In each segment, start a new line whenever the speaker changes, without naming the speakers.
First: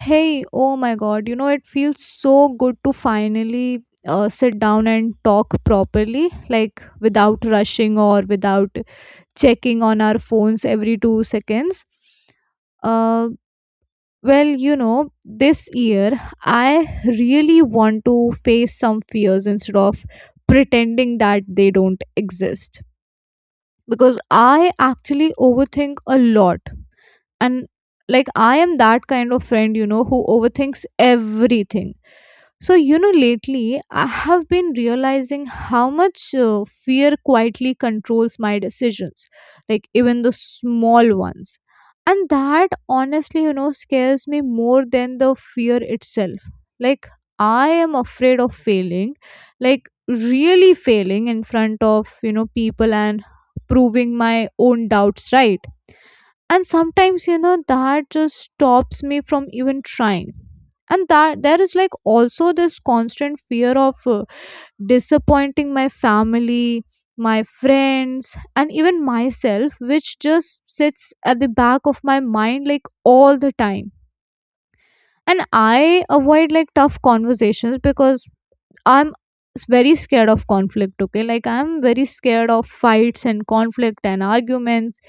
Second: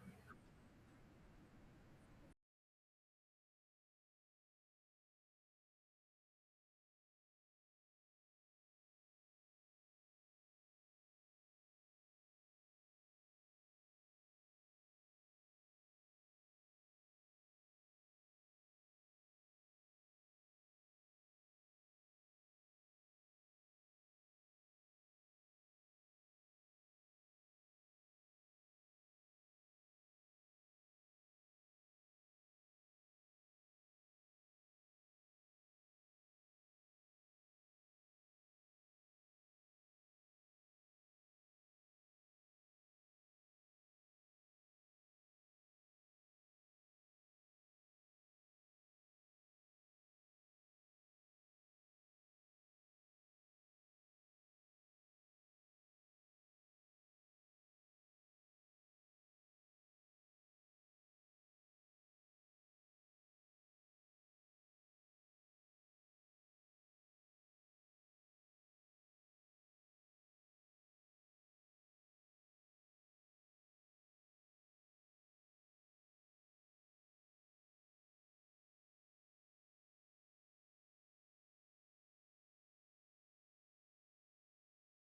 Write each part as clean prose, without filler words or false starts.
Hey, oh my god, it feels so good to finally sit down and talk properly, like without rushing or without checking on our phones every 2 seconds. Uh, well, this year I really want to face some fears instead of pretending that they don't exist, because I actually overthink a lot. And like, I am that kind of friend, who overthinks everything. So, lately I have been realizing how much fear quietly controls my decisions, like even the small ones. And that, honestly, scares me more than the fear itself. Like, I am afraid of failing, like really failing in front of people and proving my own doubts right. And sometimes, that just stops me from even trying. And that there is like also this constant fear of disappointing my family, my friends, and even myself, which just sits at the back of my mind like all the time. And I avoid like tough conversations because I'm very scared of conflict. Okay, like I'm very scared of fights and conflict and arguments,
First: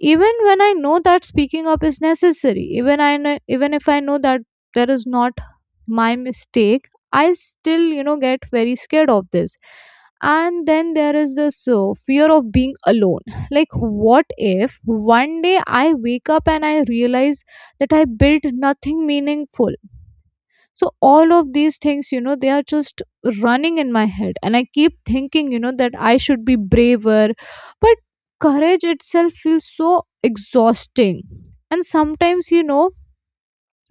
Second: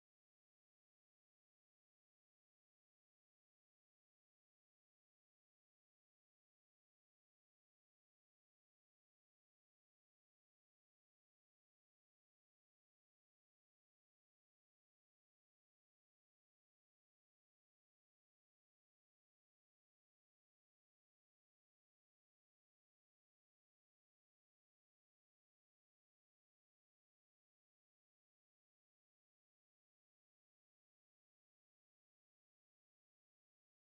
even when I know that speaking up is necessary. Even if I know that there is not my mistake, I still get very scared of this. And then there is this fear of being alone. Like, what if one day I wake up and I realize that I built nothing meaningful? So all of these things, they are just running in my head, and I keep thinking that I should be braver. But courage itself feels so exhausting. And sometimes you know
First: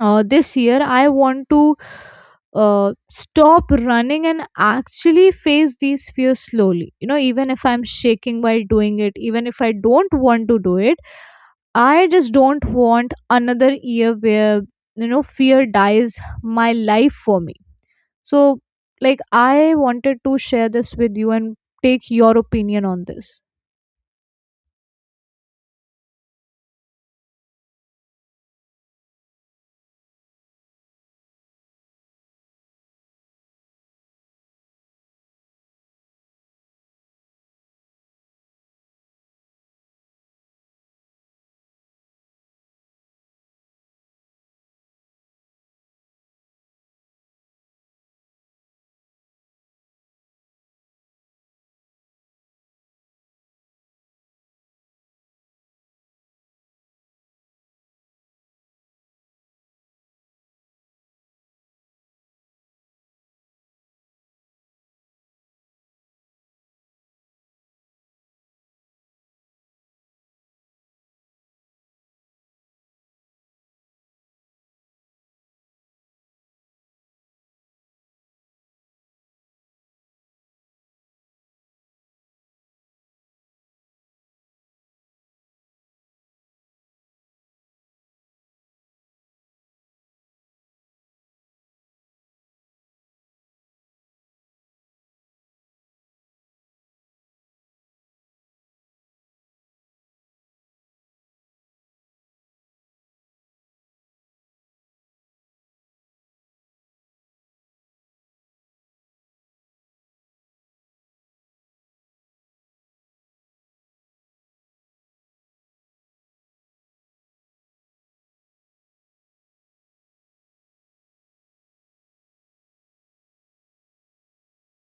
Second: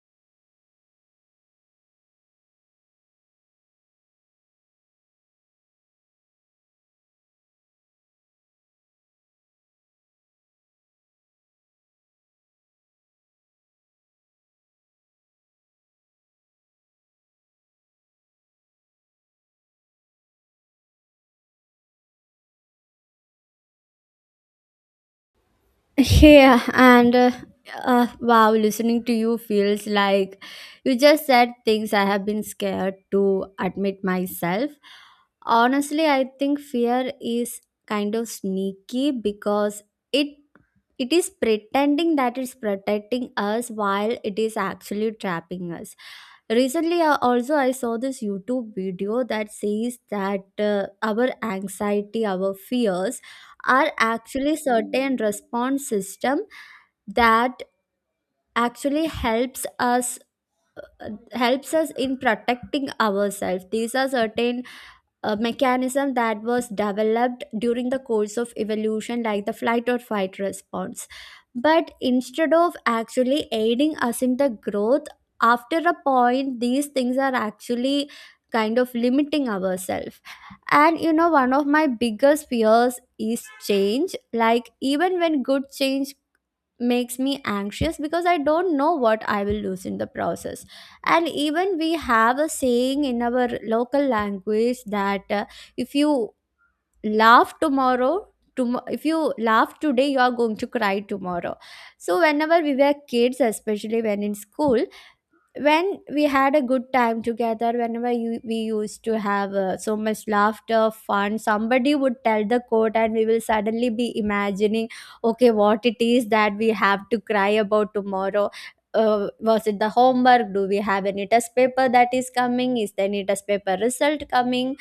uh, this year I want to stop running and actually face these fears slowly even if I'm shaking while doing it, even if I don't want to do it. I just don't want another year where fear dies my life for me. So, like, I wanted to share this with you and take your opinion on this.
Yeah, and wow, listening to you feels like you just said things I have been scared to admit myself. Honestly, I think fear is kind of sneaky because it it is pretending that it's protecting us while it is actually trapping us. Recently, also I saw this YouTube video that says that our anxiety, our fears are actually certain response system that actually helps us helps us in protecting ourselves, these are certain a mechanism that was developed during the course of evolution, like the flight or fight response. But instead of actually aiding us in the growth, after a point, these things are actually kind of limiting ourselves. And you know, one of my biggest fears is change. Like, even when good change makes me anxious because I don't know what I will lose in the process. And even we have a saying in our local language that if you laugh tomorrow, if you laugh today, you are going to cry tomorrow. So, whenever we were kids, especially when in school, when we had a good time together, we used to have so much laughter fun, somebody would tell the quote and we will suddenly be imagining, okay, what it is that we have to cry about tomorrow. Was it the homework, do we have any test paper that is coming, is there any test paper result coming?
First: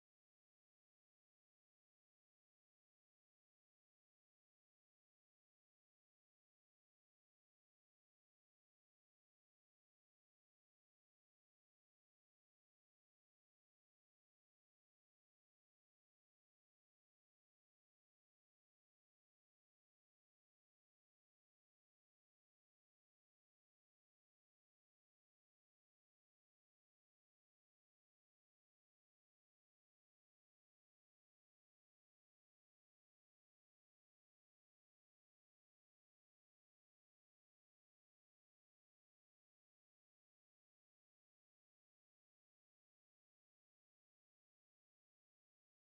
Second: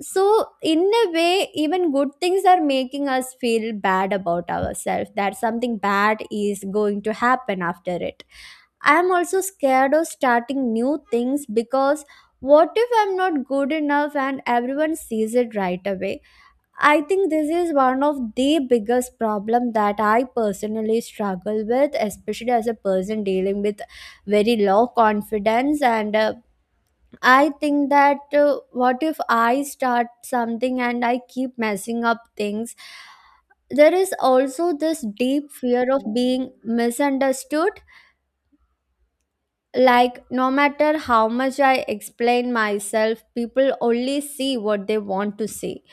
So, in a way, even good things are making us feel bad about ourselves, that something bad is going to happen after it. I'm also scared of starting new things because what if I'm not good enough and everyone sees it right away? I think this is one of the biggest problem that I personally struggle with, especially as a person dealing with very low confidence, and I think that, what if I start something and I keep messing up things? There is also this deep fear of being misunderstood. Like, no matter how much I explain myself, people only see what they want to see.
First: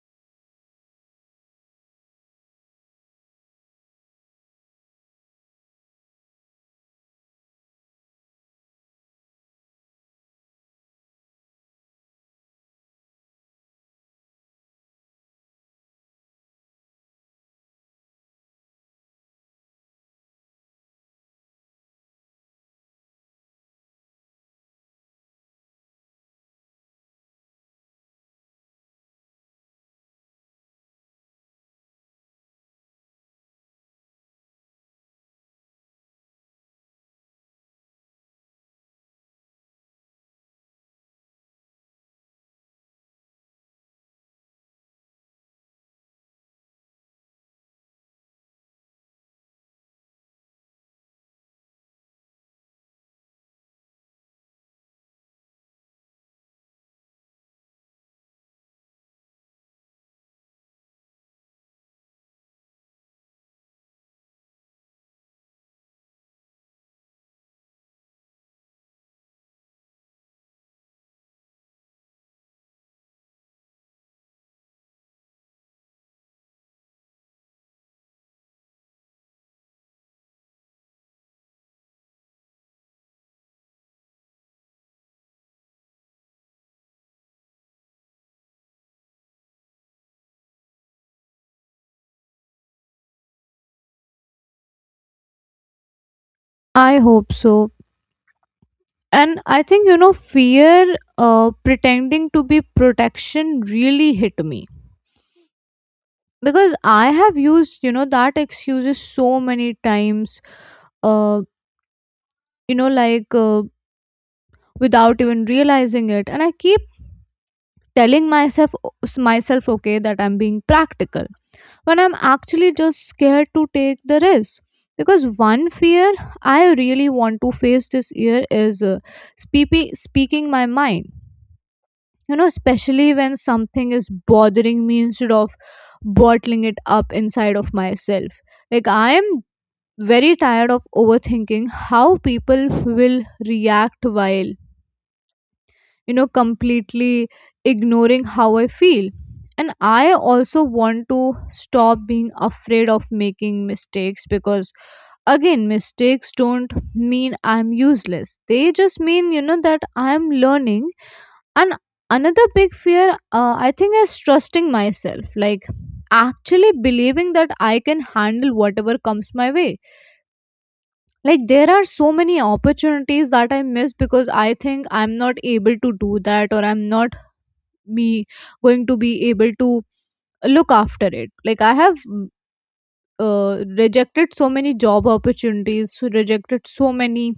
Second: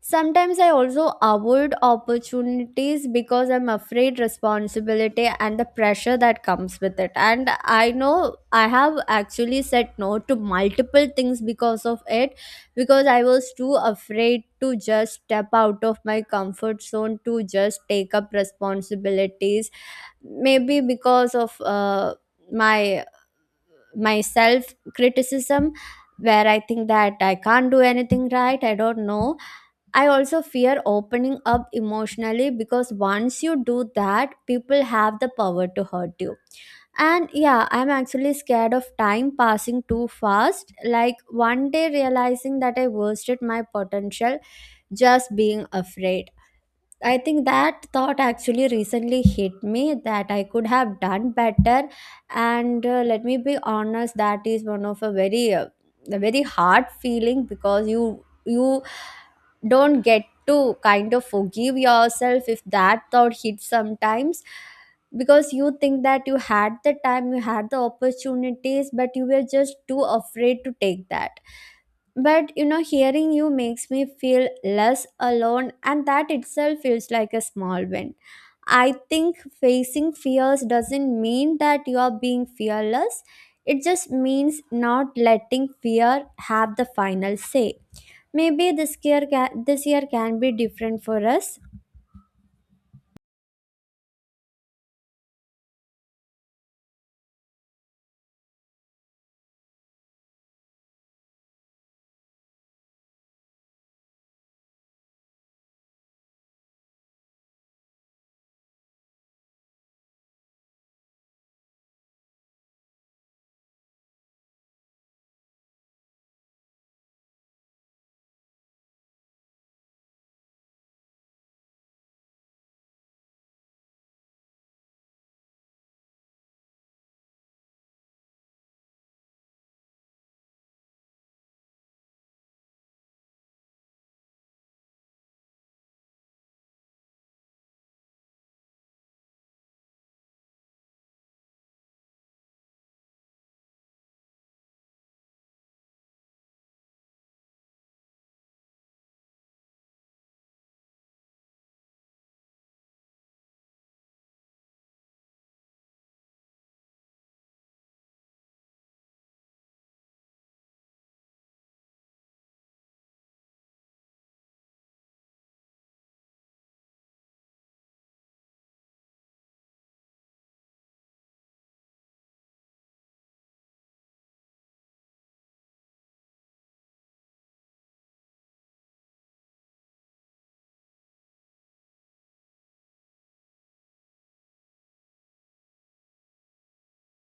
Sometimes I also avoid opportunities because I'm afraid responsibility and the pressure that comes with it. And I know I have actually said no to multiple things because of it, because I was too afraid to just step out of my comfort zone to just take up responsibilities. Maybe because of my my self criticism, where I think that I can't do anything right. I don't know. I also fear opening up emotionally, because once you do that, people have the power to hurt you. And yeah, I'm actually scared of time passing too fast. Like, one day realizing that I wasted my potential just being afraid. I think that thought actually recently hit me, that I could have done better. And let me be honest, that is one of a a very hard feeling, because you don't get to kind of forgive yourself if that thought hits sometimes, because you think that you had the time, you had the opportunities, but you were just too afraid to take that. But you know, hearing you makes me feel less alone, and that itself feels like a small win. I think facing fears doesn't mean that you are being fearless, it just means not letting fear have the final say. Maybe this year, this year can be different for us.
I hope so. And I think, fear pretending to be protection really hit me, because I have used, that excuses so many times, uh, like without even realizing it. And I keep telling myself, okay, that I'm being practical when I'm actually just scared to take the risk. Because one fear I really want to face this year is speaking my mind. Especially when something is bothering me, instead of bottling it up inside of myself. Like, I am very tired of overthinking how people will react while completely ignoring how I feel. And I also want to stop being afraid of making mistakes, because again, mistakes don't mean I'm useless. They just mean that I'm learning. And another big fear, I think, is trusting myself, like actually believing that I can handle whatever comes my way. Like, there are so many opportunities that I miss because I think I'm not able to do that, or I'm not me going to be able to look after it. Like, I have rejected so many job opportunities, rejected so many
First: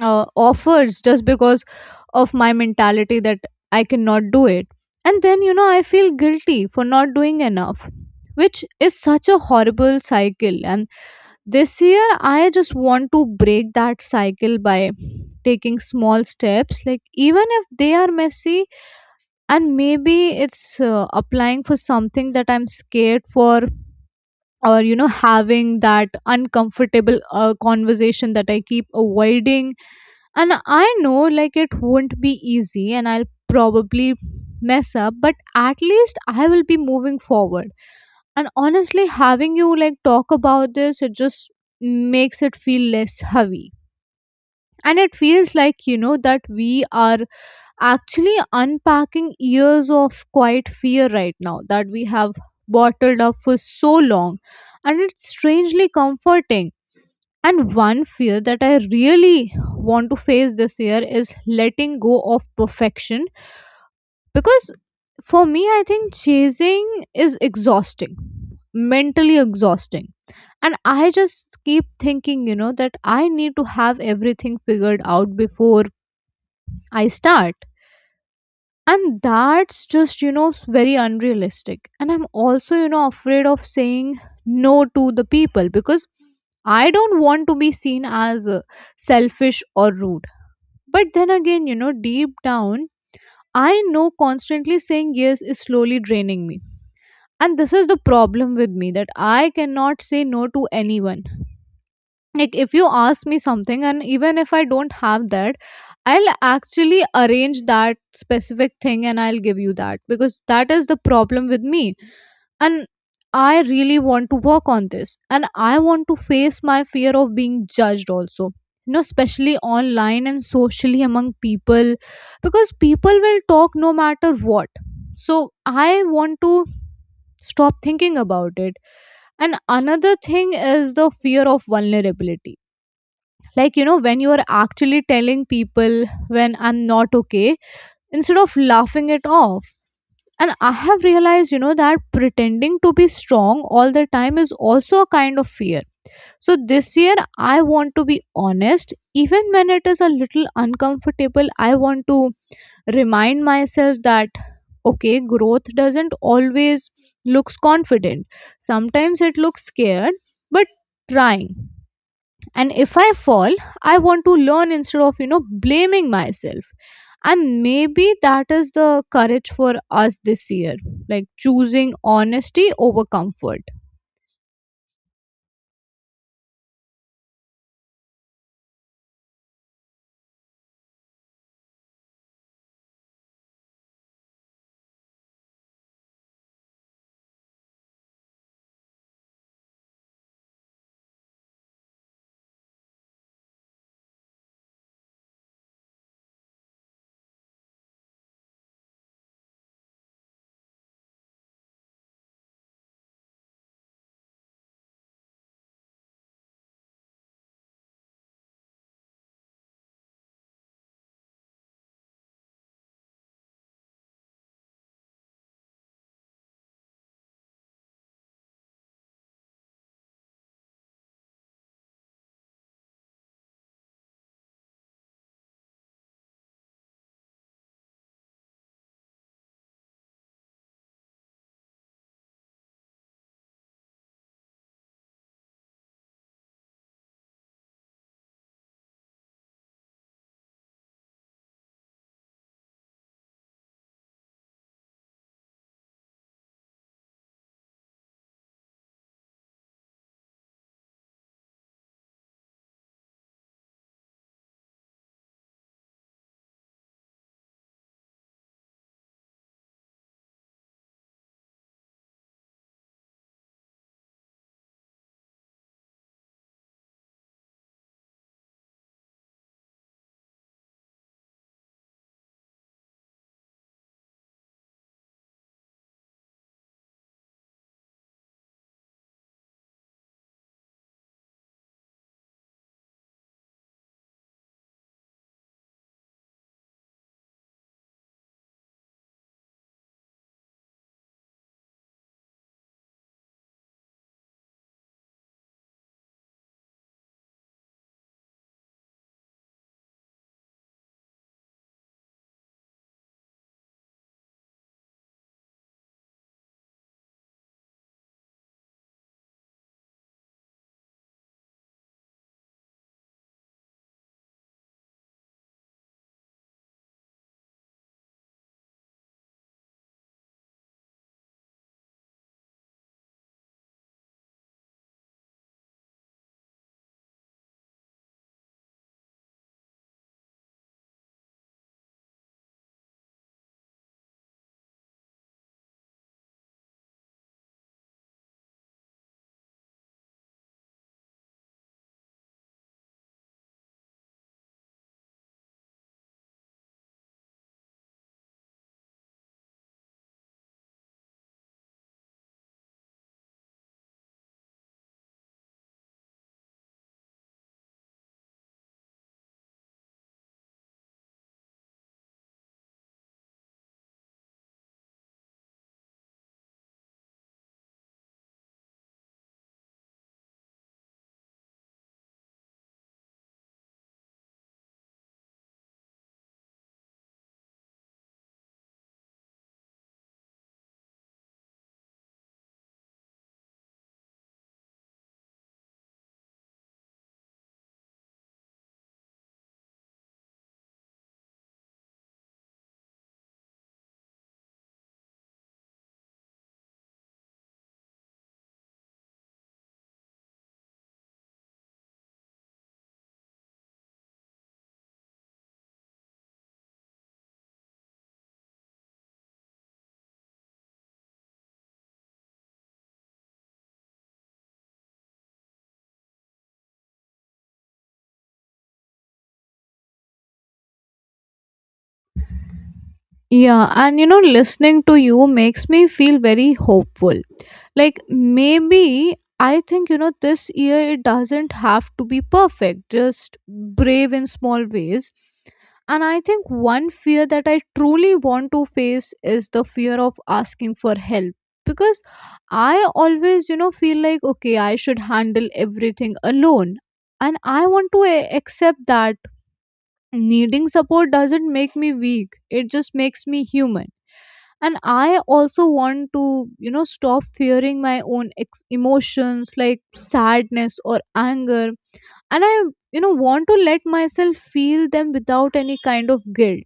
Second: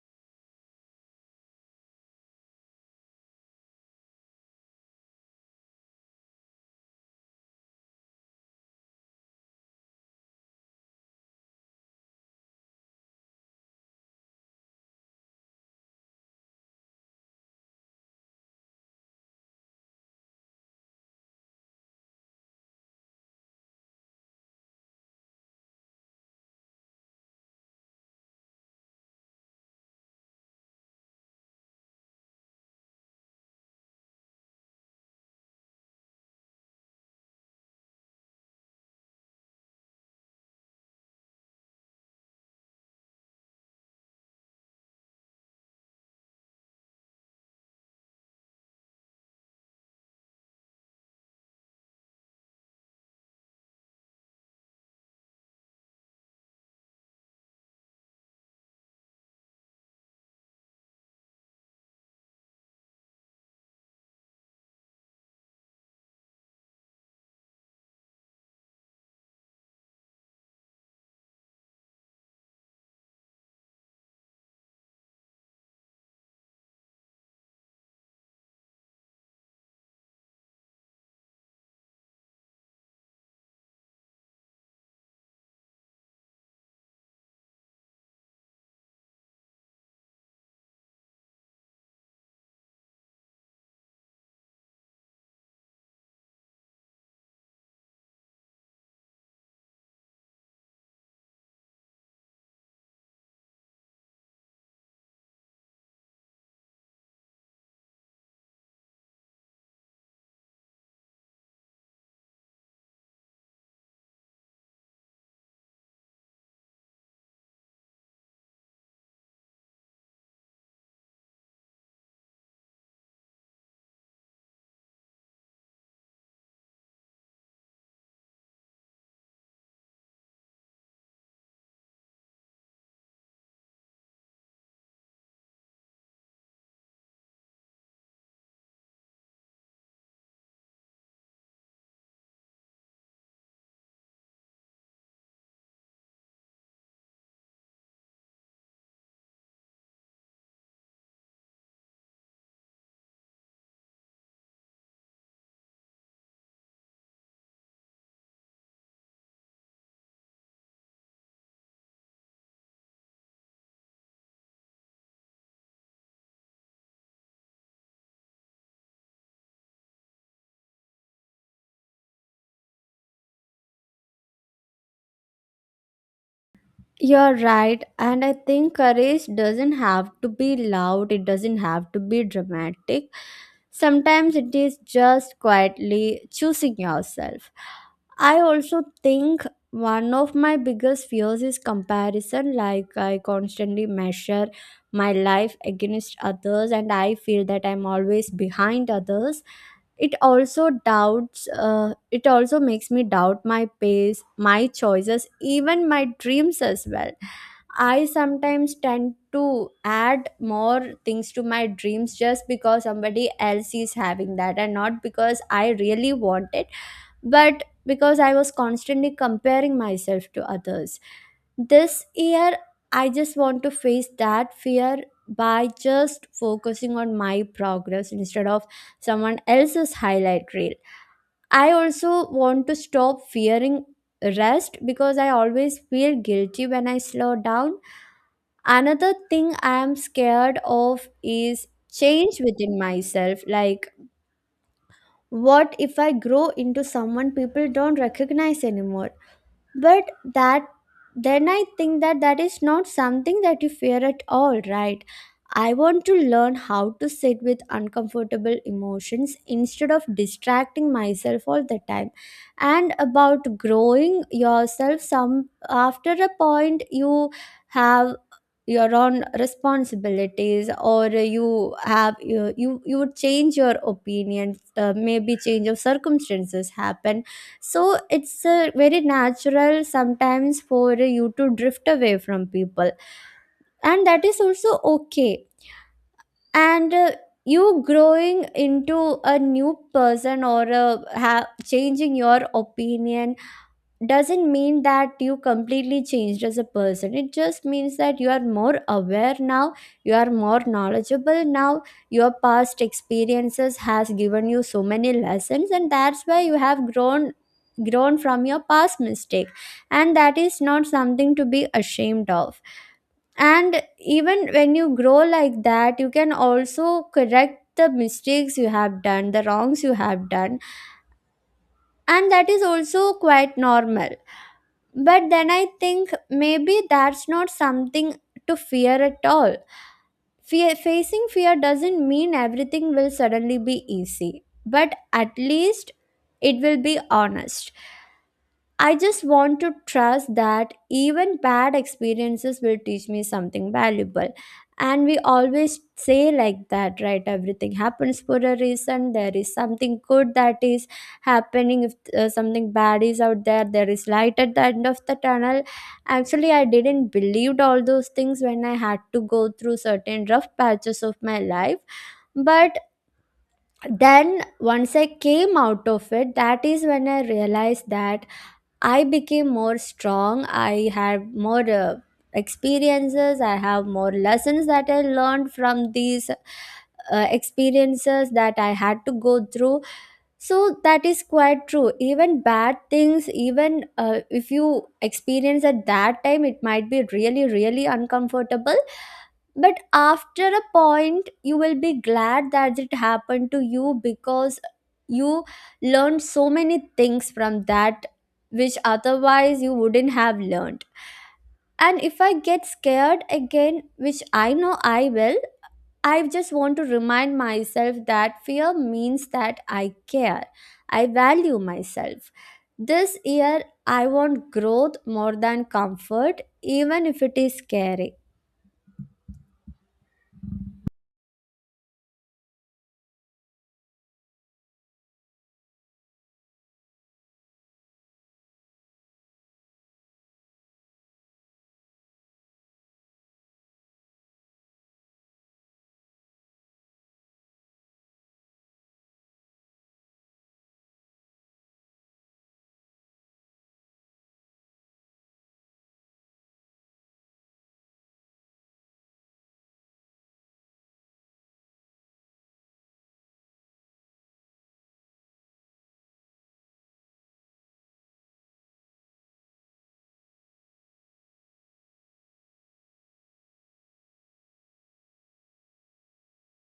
offers, just because of my mentality that I cannot do it. And then I feel guilty for not doing enough, which is such a horrible cycle. And this year I just want to break that cycle by taking small steps, like even if they are messy. And maybe it's applying for something that I'm scared for, or having that uncomfortable conversation that I keep avoiding. And I know, like, it won't be easy, and I'll probably mess up, but at least I will be moving forward. And honestly, having you like talk about this, it just makes it feel less heavy. And it feels like that we are actually unpacking years of quiet fear right now that we have bottled up for so long. And it's strangely comforting. And one fear that I really want to face this year is letting go of perfection, because for me, I think chasing is exhausting, mentally exhausting. And I just keep thinking, that I need to have everything figured out before I start. And that's just very unrealistic. And I'm also afraid of saying no to the people, because I don't want to be seen as selfish or rude. But then again deep down, I know constantly saying yes is slowly draining me. And this is the problem with me, that I cannot say no to anyone. Like if you ask me something, and even if I don't have that, I'll actually arrange that specific thing and I'll give you that, because that is the problem with me. And I really want to work on this, and I want to face my fear of being judged also, especially online and socially among people, because people will talk no matter what. So I want to stop thinking about it. And another thing is the fear of vulnerability, like, when you are actually telling people when I'm not okay, instead of laughing it off. And I have realized, that pretending to be strong all the time is also a kind of fear. So this year, I want to be honest. Even when it is a little uncomfortable, I want to remind myself that, okay, growth doesn't always looks confident. Sometimes it looks scared, but trying. And if I fall, I want to learn instead of blaming myself. And maybe that is the courage for us this year, like choosing honesty over comfort.
You're right, and I think courage doesn't have to be loud, it doesn't have to be dramatic. Sometimes it is just quietly choosing yourself. I also think one of my biggest fears is comparison. Like, I constantly measure my life against others, and I feel that I'm always behind others. It also makes me doubt my pace, my choices, even my dreams as well. I sometimes tend to add more things to my dreams just because somebody else is having that, and not because I really want it, but because I was constantly comparing myself to others. This year, I just want to face that fear by just focusing on my progress instead of someone else's highlight reel. I also want to stop fearing rest, because I always feel guilty when I slow down. Another thing I am scared of is change within myself. Like, what if I grow into someone people don't recognize anymore? But that then I think that is not something that you fear at all, right? I want to learn how to sit with uncomfortable emotions instead of distracting myself all the time. And about growing yourself, some after a point, you have your own responsibilities, or you have you would change your opinions, maybe change of circumstances happen, so it's very natural sometimes for you to drift away from people, and that is also okay. And you growing into a new person or changing your opinion doesn't mean that you completely changed as a person, it just means that you are more aware now, you are more knowledgeable now, your past experiences has given you so many lessons, and that's why you have grown from your past mistake, and that is not something to be ashamed of. And even when you grow like that, you can also correct the mistakes you have done, the wrongs you have done, and that is also quite normal. But then I think maybe that's not something to fear at all. Fear, facing fear doesn't mean everything will suddenly be easy, but at least it will be honest. I just want to trust that even bad experiences will teach me something valuable. And we always say like that, right? Everything happens for a reason. There is something good that is happening. If something bad is out there, there is light at the end of the tunnel. Actually, I didn't believe all those things when I had to go through certain rough patches of my life. But then once I came out of it, that is when I realized that I became more strong. I had more experiences. I have more lessons that I learned from these experiences that I had to go through, so that is quite true. Even bad things, even if you experience at that time, it might be really, really uncomfortable. But after a point, you will be glad that it happened to you, because you learned so many things from that which otherwise you wouldn't have learned. And if I get scared again, which I know I will, I just want to remind myself that fear means that I care. I value myself. This year, I want growth more than comfort, even if it is scary.
Yeah, and listening to you makes me feel very hopeful. Like, maybe I think, this year it doesn't have to be perfect, just brave in small ways. And I think one fear that I truly want to face is the fear of asking for help. Because I always, feel like, okay, I should handle everything alone. And I want to accept that needing support doesn't make me weak, it just makes me human. And I also want to, stop fearing my own emotions, like sadness or anger. And I, want to let myself feel them without any kind of guilt.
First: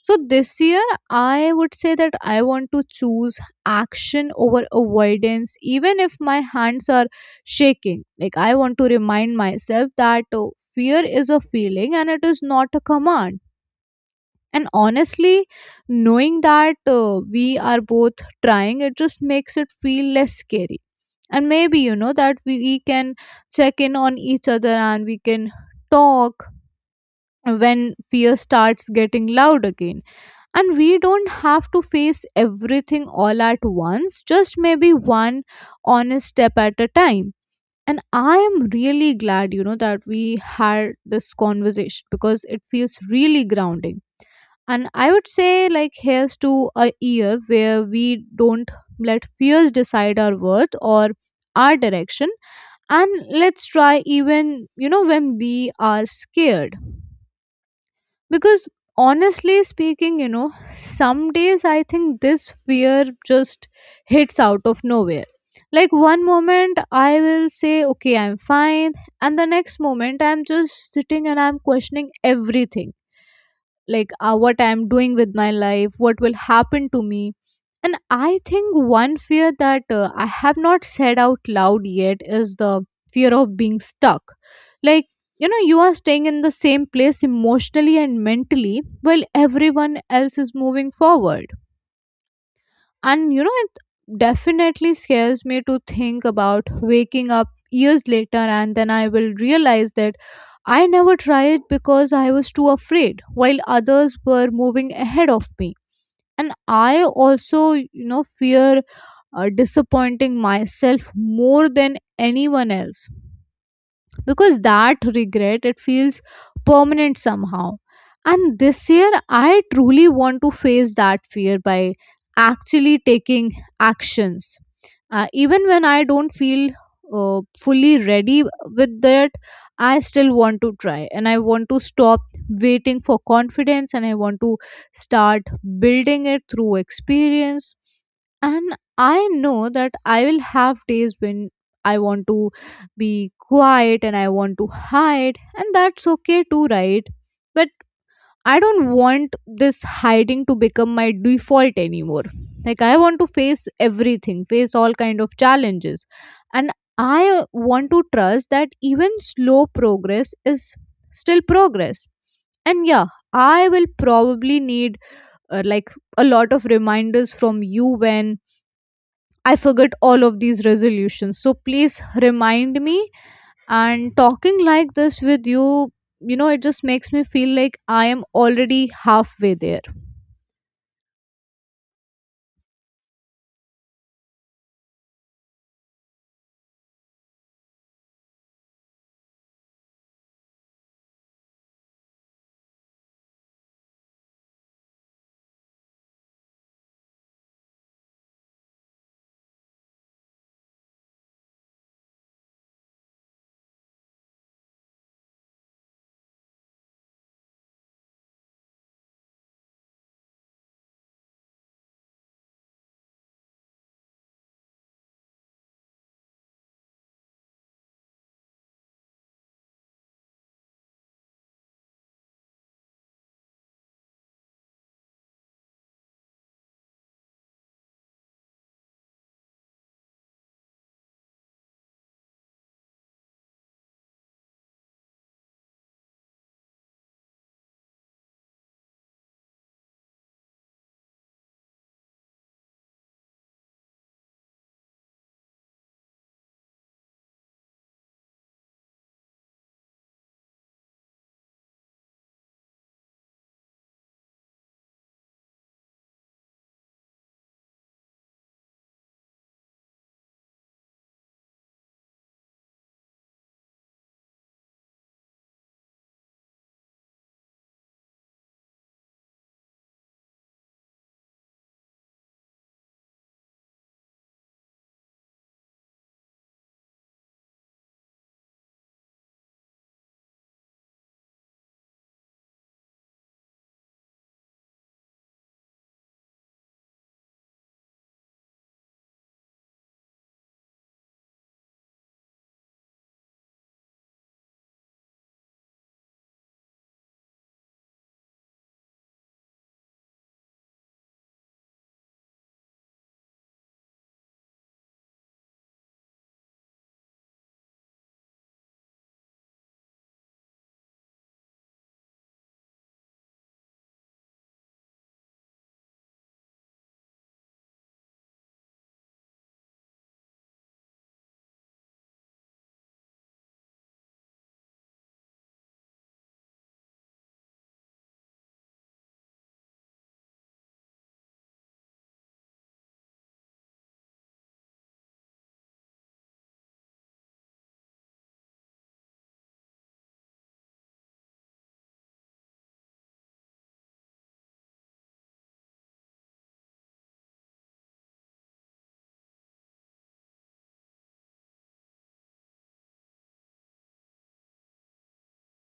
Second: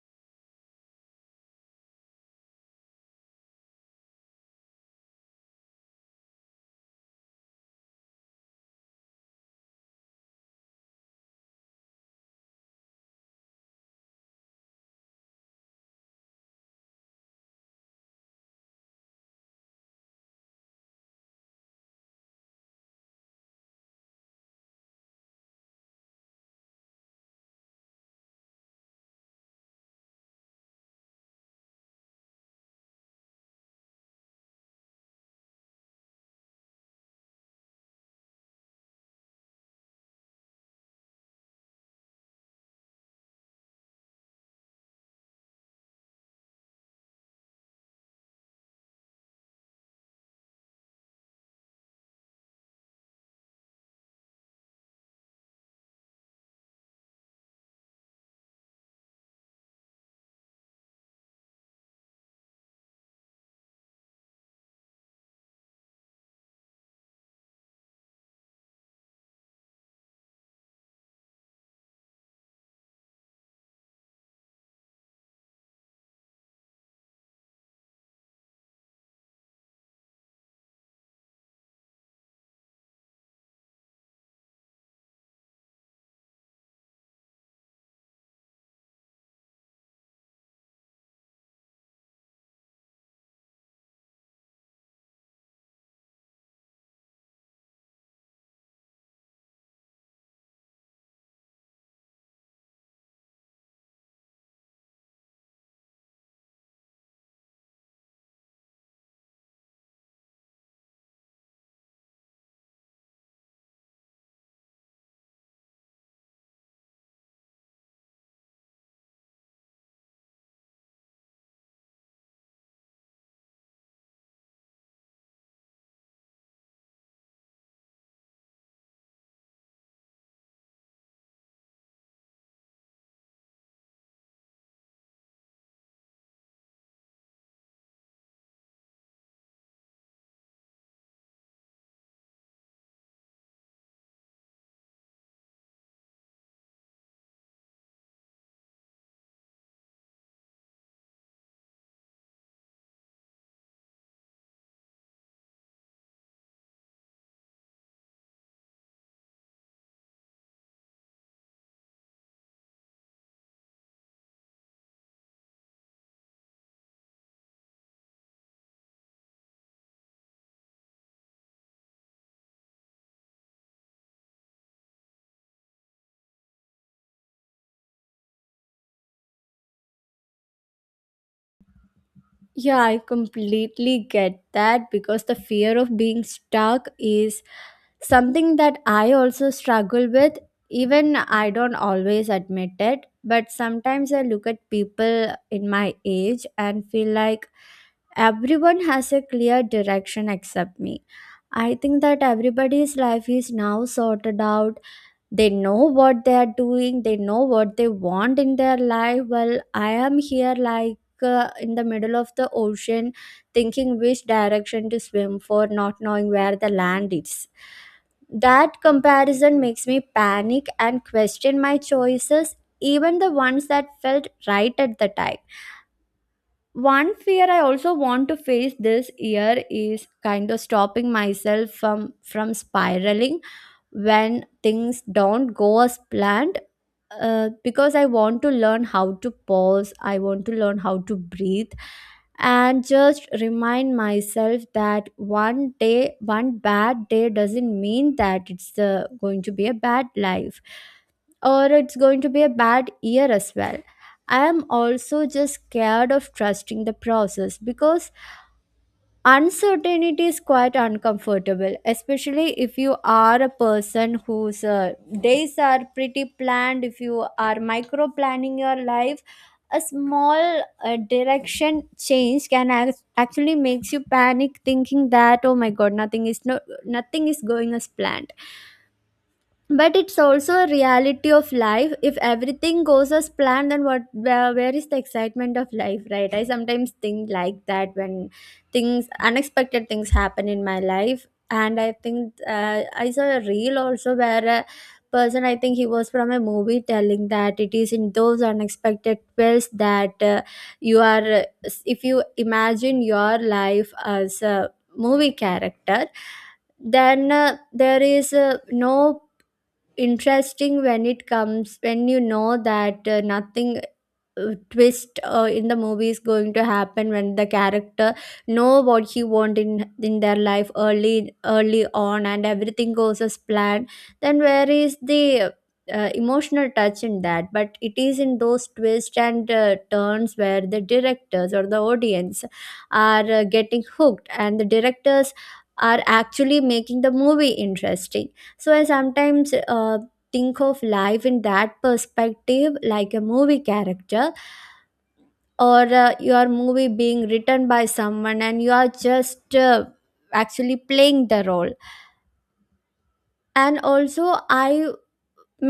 So this year, I would say that I want to choose action over avoidance, even if my hands are shaking. Like, I want to remind myself that, oh, fear is a feeling and it is not a command. And honestly, knowing that we are both trying, it just makes it feel less scary. And maybe that we can check in on each other, and we can talk when fear starts getting loud again. And we don't have to face everything all at once, just maybe one honest step at a time. And I am really glad that we had this conversation, because it feels really grounding. And I would say, like, here's to a year where we don't let fears decide our worth or our direction. And let's try even, when we are scared. Because honestly speaking, some days I think this fear just hits out of nowhere. Like, one moment I will say, okay, I'm fine. And the next moment I'm just sitting and I'm questioning everything, like what I'm doing with my life, what will happen to me. And I think one fear that I have not said out loud yet is the fear of being stuck. Like you are staying in the same place emotionally and mentally while everyone else is moving forward. And it definitely scares me to think about waking up years later and then I will realize that I never tried because I was too afraid, while others were moving ahead of me. And I also, fear disappointing myself more than anyone else. Because that regret, it feels permanent somehow. And this year I truly want to face that fear by actually taking actions, even when I don't feel fully ready. With that, I still want to try. And I want to stop waiting for confidence, and I want to start building it through experience. And I know that I will have days when I want to be quiet and I want to hide, and that's okay too, right? But I don't want this hiding to become my default anymore. Like, I want to face everything, face all kind of challenges. And I want to trust that even slow progress is still progress. And yeah, I will probably need like a lot of reminders from you when I forget all of these resolutions. So please remind me and talking like this with you, you know, it just makes me feel like I am already halfway there.
Yeah, I completely get that, because the fear of being stuck is something that I also struggle with. Even I don't always admit it, but sometimes I look at people in my age and feel like everyone has a clear direction except me. I think that everybody's life is now sorted out. They know what they are doing, they know what they want in their life. Well, I am here like in the middle of the ocean, thinking which direction to swim for, not knowing where the land is. That comparison makes me panic and question my choices, even the ones that felt right at the time. One fear I also want to face this year is kind of stopping myself from spiraling when things don't go as planned, because I want to learn how to pause, I want to learn how to breathe, and just remind myself that one bad day doesn't mean that it's going to be a bad life or it's going to be a bad year as well. I am also just scared of trusting the process because uncertainty is quite uncomfortable, especially if you are a person whose days are pretty planned, if you are micro planning your life. A small direction change can actually makes you panic, thinking that oh my god, nothing is going as planned. But it's also a reality of life. If everything goes as planned, then where is the excitement of life, right? I sometimes think like that when things unexpected things happen in my life. And I think, I saw a reel also where a person, I think he was from a movie, telling that it is in those unexpected twists that you are if you imagine your life as a movie character, then there is no interesting when it comes, when you know that nothing twist in the movie is going to happen when the character know what he want in their life early on and everything goes as planned, then where is the emotional touch in that? But it is in those twists and turns where the directors or the audience are getting hooked and the directors are actually making the movie interesting. So I sometimes think of life in that perspective, like a movie character or your movie being written by someone and you are just actually playing the role. And also I,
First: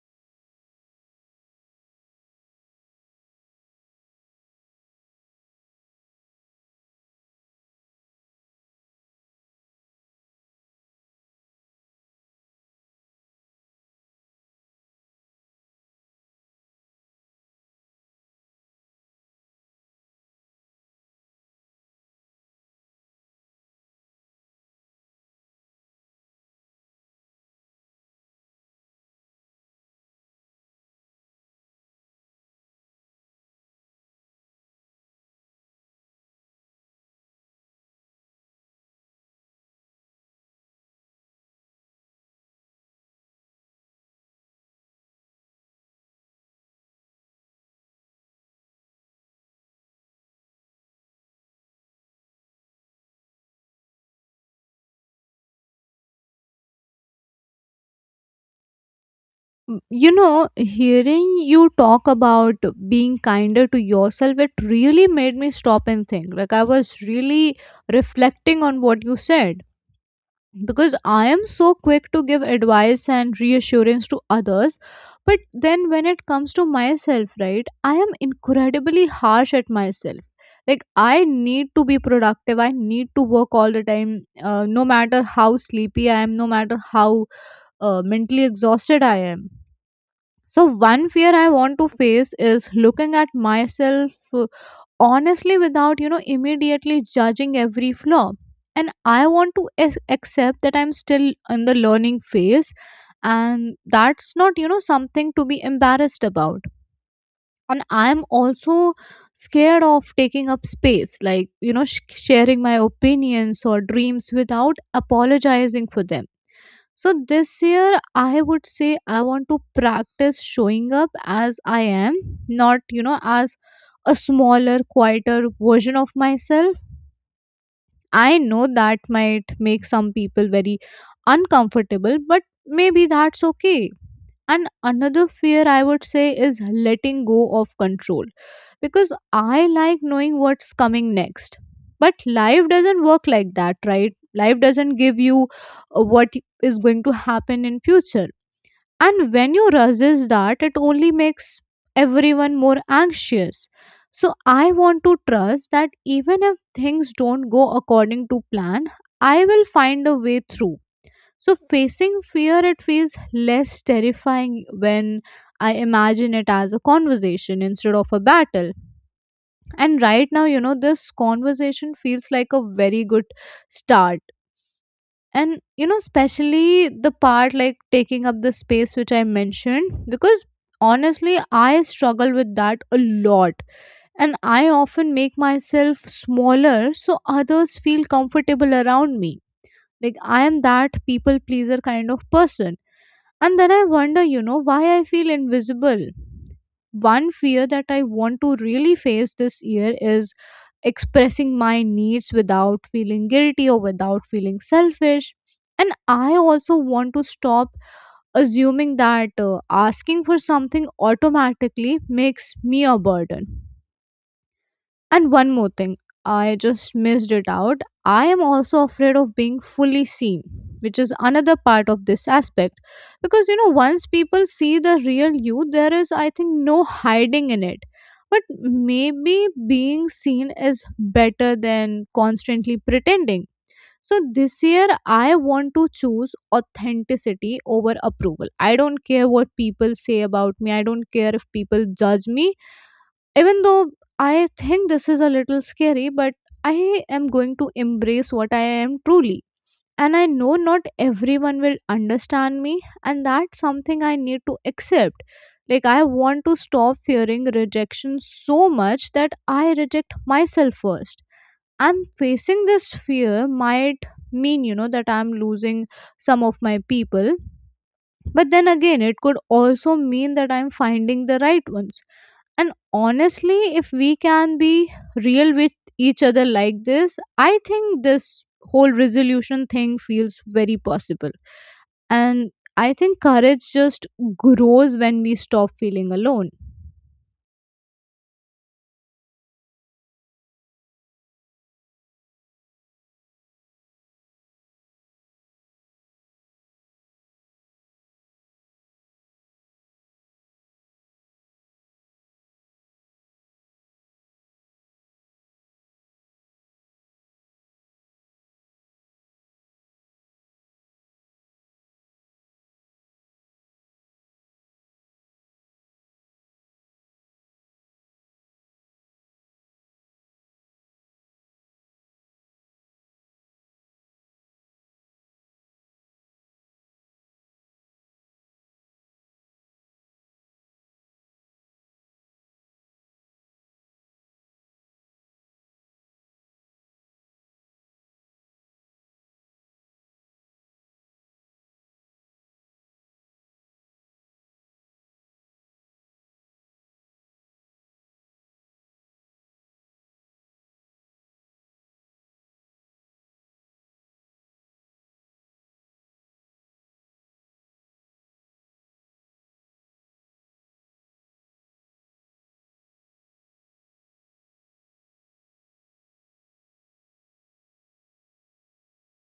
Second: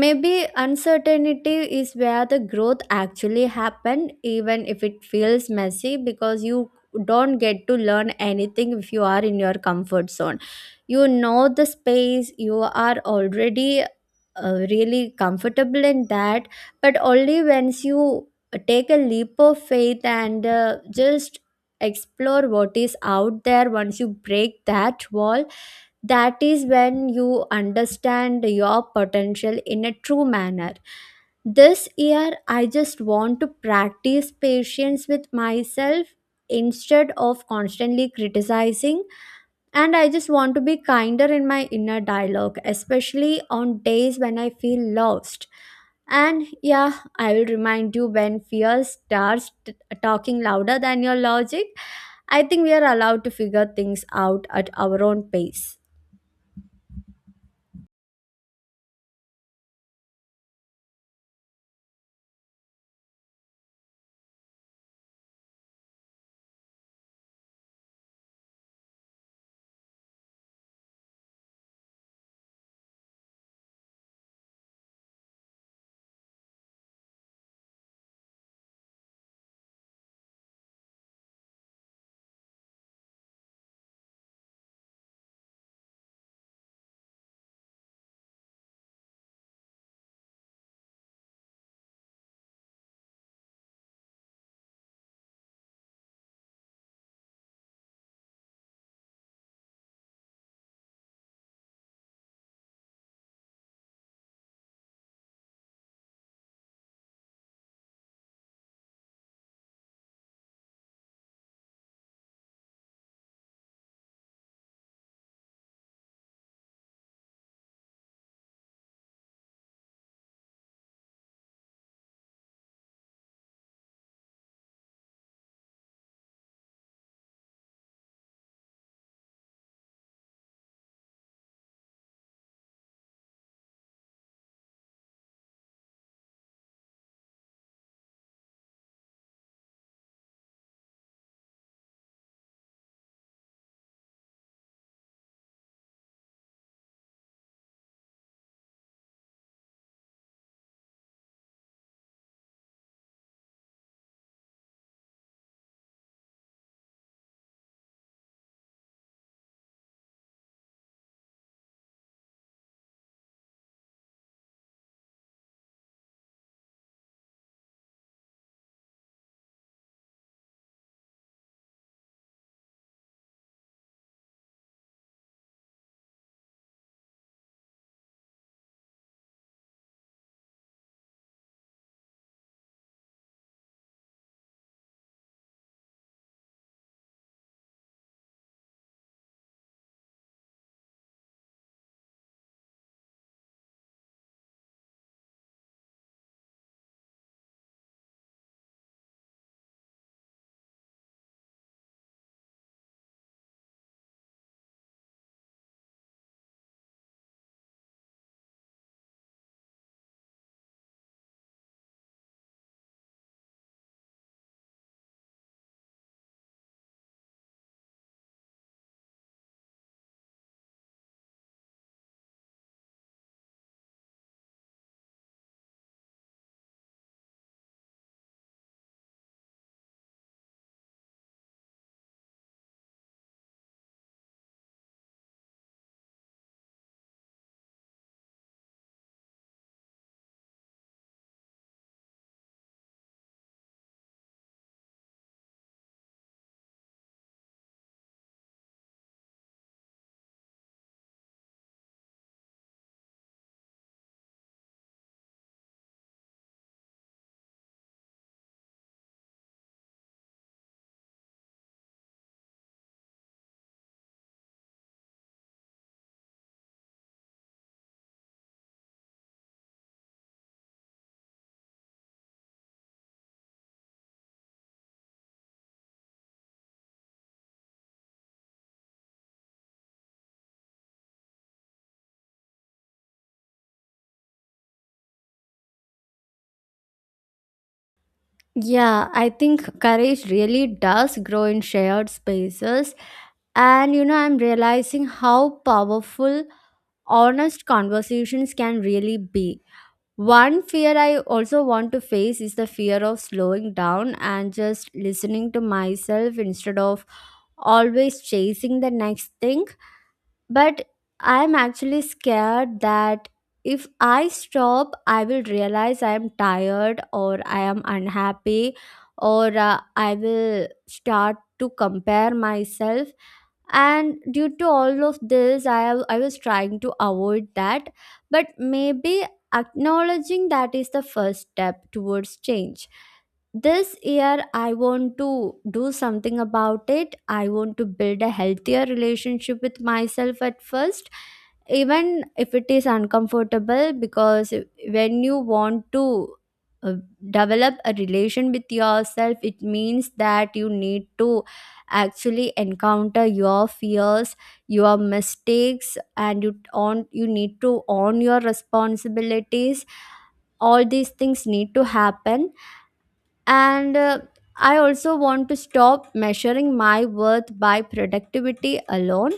maybe uncertainty is where the growth actually happen, even if it feels messy, because you don't get to learn anything if you are in your comfort zone. You know, the space you are already really comfortable in that. But only once you take a leap of faith and just explore what is out there, once you break that wall, that is when you understand your potential in a true manner. This year I just want to practice patience with myself instead of constantly criticizing, and I just want to be kinder in my inner dialogue, especially on days when I feel lost. And yeah, I will remind you when fear starts talking louder than your logic. I think we are allowed to figure things out at our own pace.
You know, hearing you talk about being kinder to yourself, it really made me stop and think. Like, I was really reflecting on what you said, because I am so quick to give advice and reassurance to others. But then when it comes to myself, right, I am incredibly harsh at myself. Like, I need to be productive. I need to work all the time, no matter how sleepy I am, no matter how mentally exhausted I am. So, one fear I want to face is looking at myself honestly without you know immediately judging every flaw, and I want to accept that I'm still in the learning phase, and that's not, you know, something to be embarrassed about. And I'm also scared of taking up space, like, you know, sharing my opinions or dreams without apologizing for them. So this year, I would say I want to practice showing up as I am, not, you know, as a smaller, quieter version of myself. I know that might make some people very uncomfortable, but maybe that's okay. And another fear I would say is letting go of control, because I like knowing what's coming next. But life doesn't work like that, right? Life doesn't give you what is going to happen in future, and when you resist that, it only makes everyone more anxious. So I want to trust that even if things don't go according to plan, I will find a way through. So facing fear, it feels less terrifying when I imagine it as a conversation instead of a battle. And right now, you know, this conversation feels like a very good start. And you know, especially the part like taking up the space which I mentioned, because honestly I struggle with that a lot, and I often make myself smaller so others feel comfortable around me. Like, I am that people pleaser kind of person, and then I wonder, you know, why I feel invisible. One fear that I want to really face this year is expressing my needs without feeling guilty or without feeling selfish. And I also want to stop assuming that asking for something automatically makes me a burden. And one more thing, I just missed it out. I am also afraid of being fully seen, which is another part of this aspect. Because, you know, once people see the real you, there is, I think, no hiding in it. But maybe being seen is better than constantly pretending. So this year, I want to choose authenticity over approval. I don't care what people say about me. I don't care if people judge me, even though I think this is a little scary, but I am going to embrace what I am truly. And I know not everyone will understand me, and that's something I need to accept. Like, I want to stop fearing rejection so much that I reject myself first. And facing this fear might mean, you know, that I'm losing some of my people, but then again, it could also mean that I'm finding the right ones. And honestly, if we can be real with each other like this, I think this whole resolution thing feels very possible. And I think courage just grows when we stop feeling alone.
Yeah, I think courage really does grow in shared spaces. And you know, I'm realizing how powerful honest conversations can really be. One fear I also want to face is the fear of slowing down and just listening to myself instead of always chasing the next thing. But I'm actually scared that if I stop, I will realize I'm tired or I am unhappy, or I will start to compare myself. And due to all of this I was trying to avoid that. But maybe acknowledging that is the first step towards change. This year I want to do something about it. I want to build a healthier relationship with myself at first, even if it is uncomfortable. Because when you want to uh, develop a relation with yourself, it means that you need to actually encounter your fears, your mistakes, and you need to own your responsibilities. All these things need to happen. And I also want to stop measuring my worth by productivity alone.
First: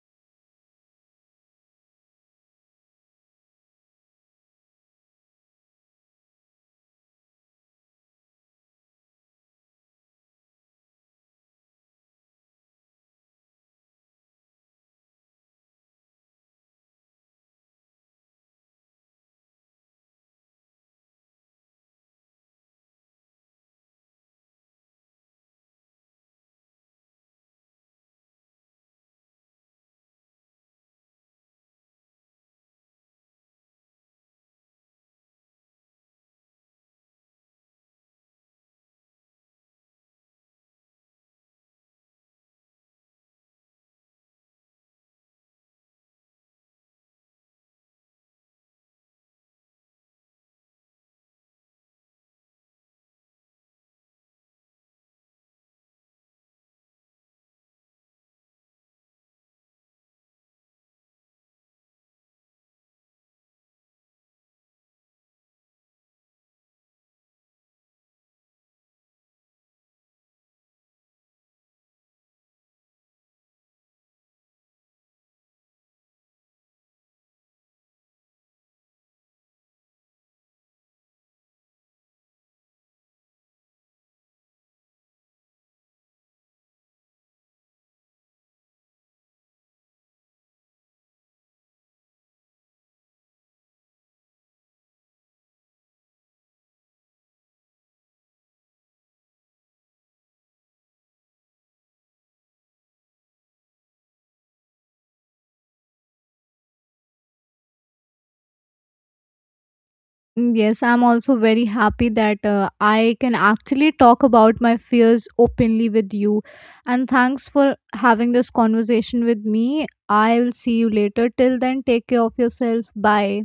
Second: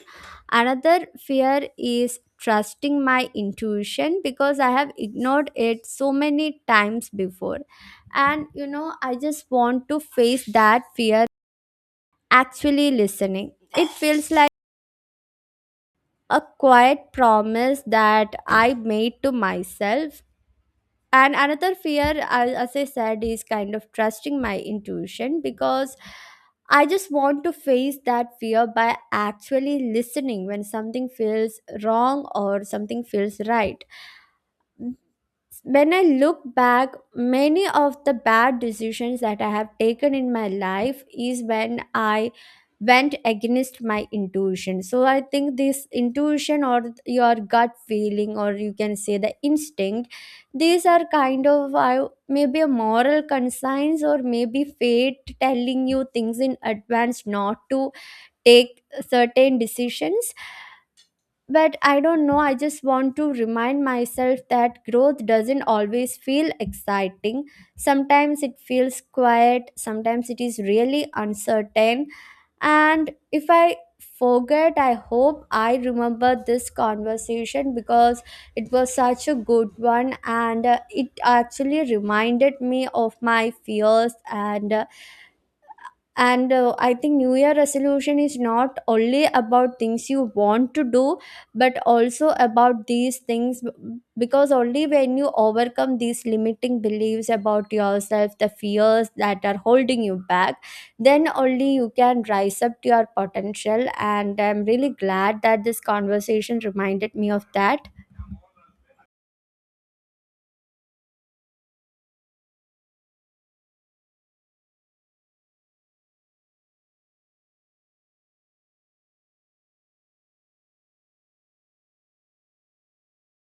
Another fear is trusting my intuition because I have ignored it so many times before, and you know, I just want to face that fear actually listening. It feels like a quiet promise that I made to myself. And another fear, as I said, is kind of trusting my intuition, because I just want to face that fear by actually listening when something feels wrong or something feels right. When I look back, many of the bad decisions that I have taken in my life is when I went against my intuition. So I think this intuition or your gut feeling, or you can say the instinct, these are kind of I maybe a moral conscience or maybe fate telling you things in advance not to take certain decisions. But I don't know, I just want to remind myself that growth doesn't always feel exciting. Sometimes it feels quiet, sometimes it is really uncertain. And if I forget, I hope I remember this conversation, because it was such a good one. And it actually reminded me of my fears. And I think new year resolution is not only about things you want to do, but also about these things, because only when you overcome these limiting beliefs about yourself, the fears that are holding you back, then only you can rise up to your potential. And I'm really glad that this conversation reminded me of that.
Mm, yes, I'm also very happy that I can actually talk about my fears openly with you. And thanks for having this conversation with me. I will see you later. Till then, take care of yourself. Bye.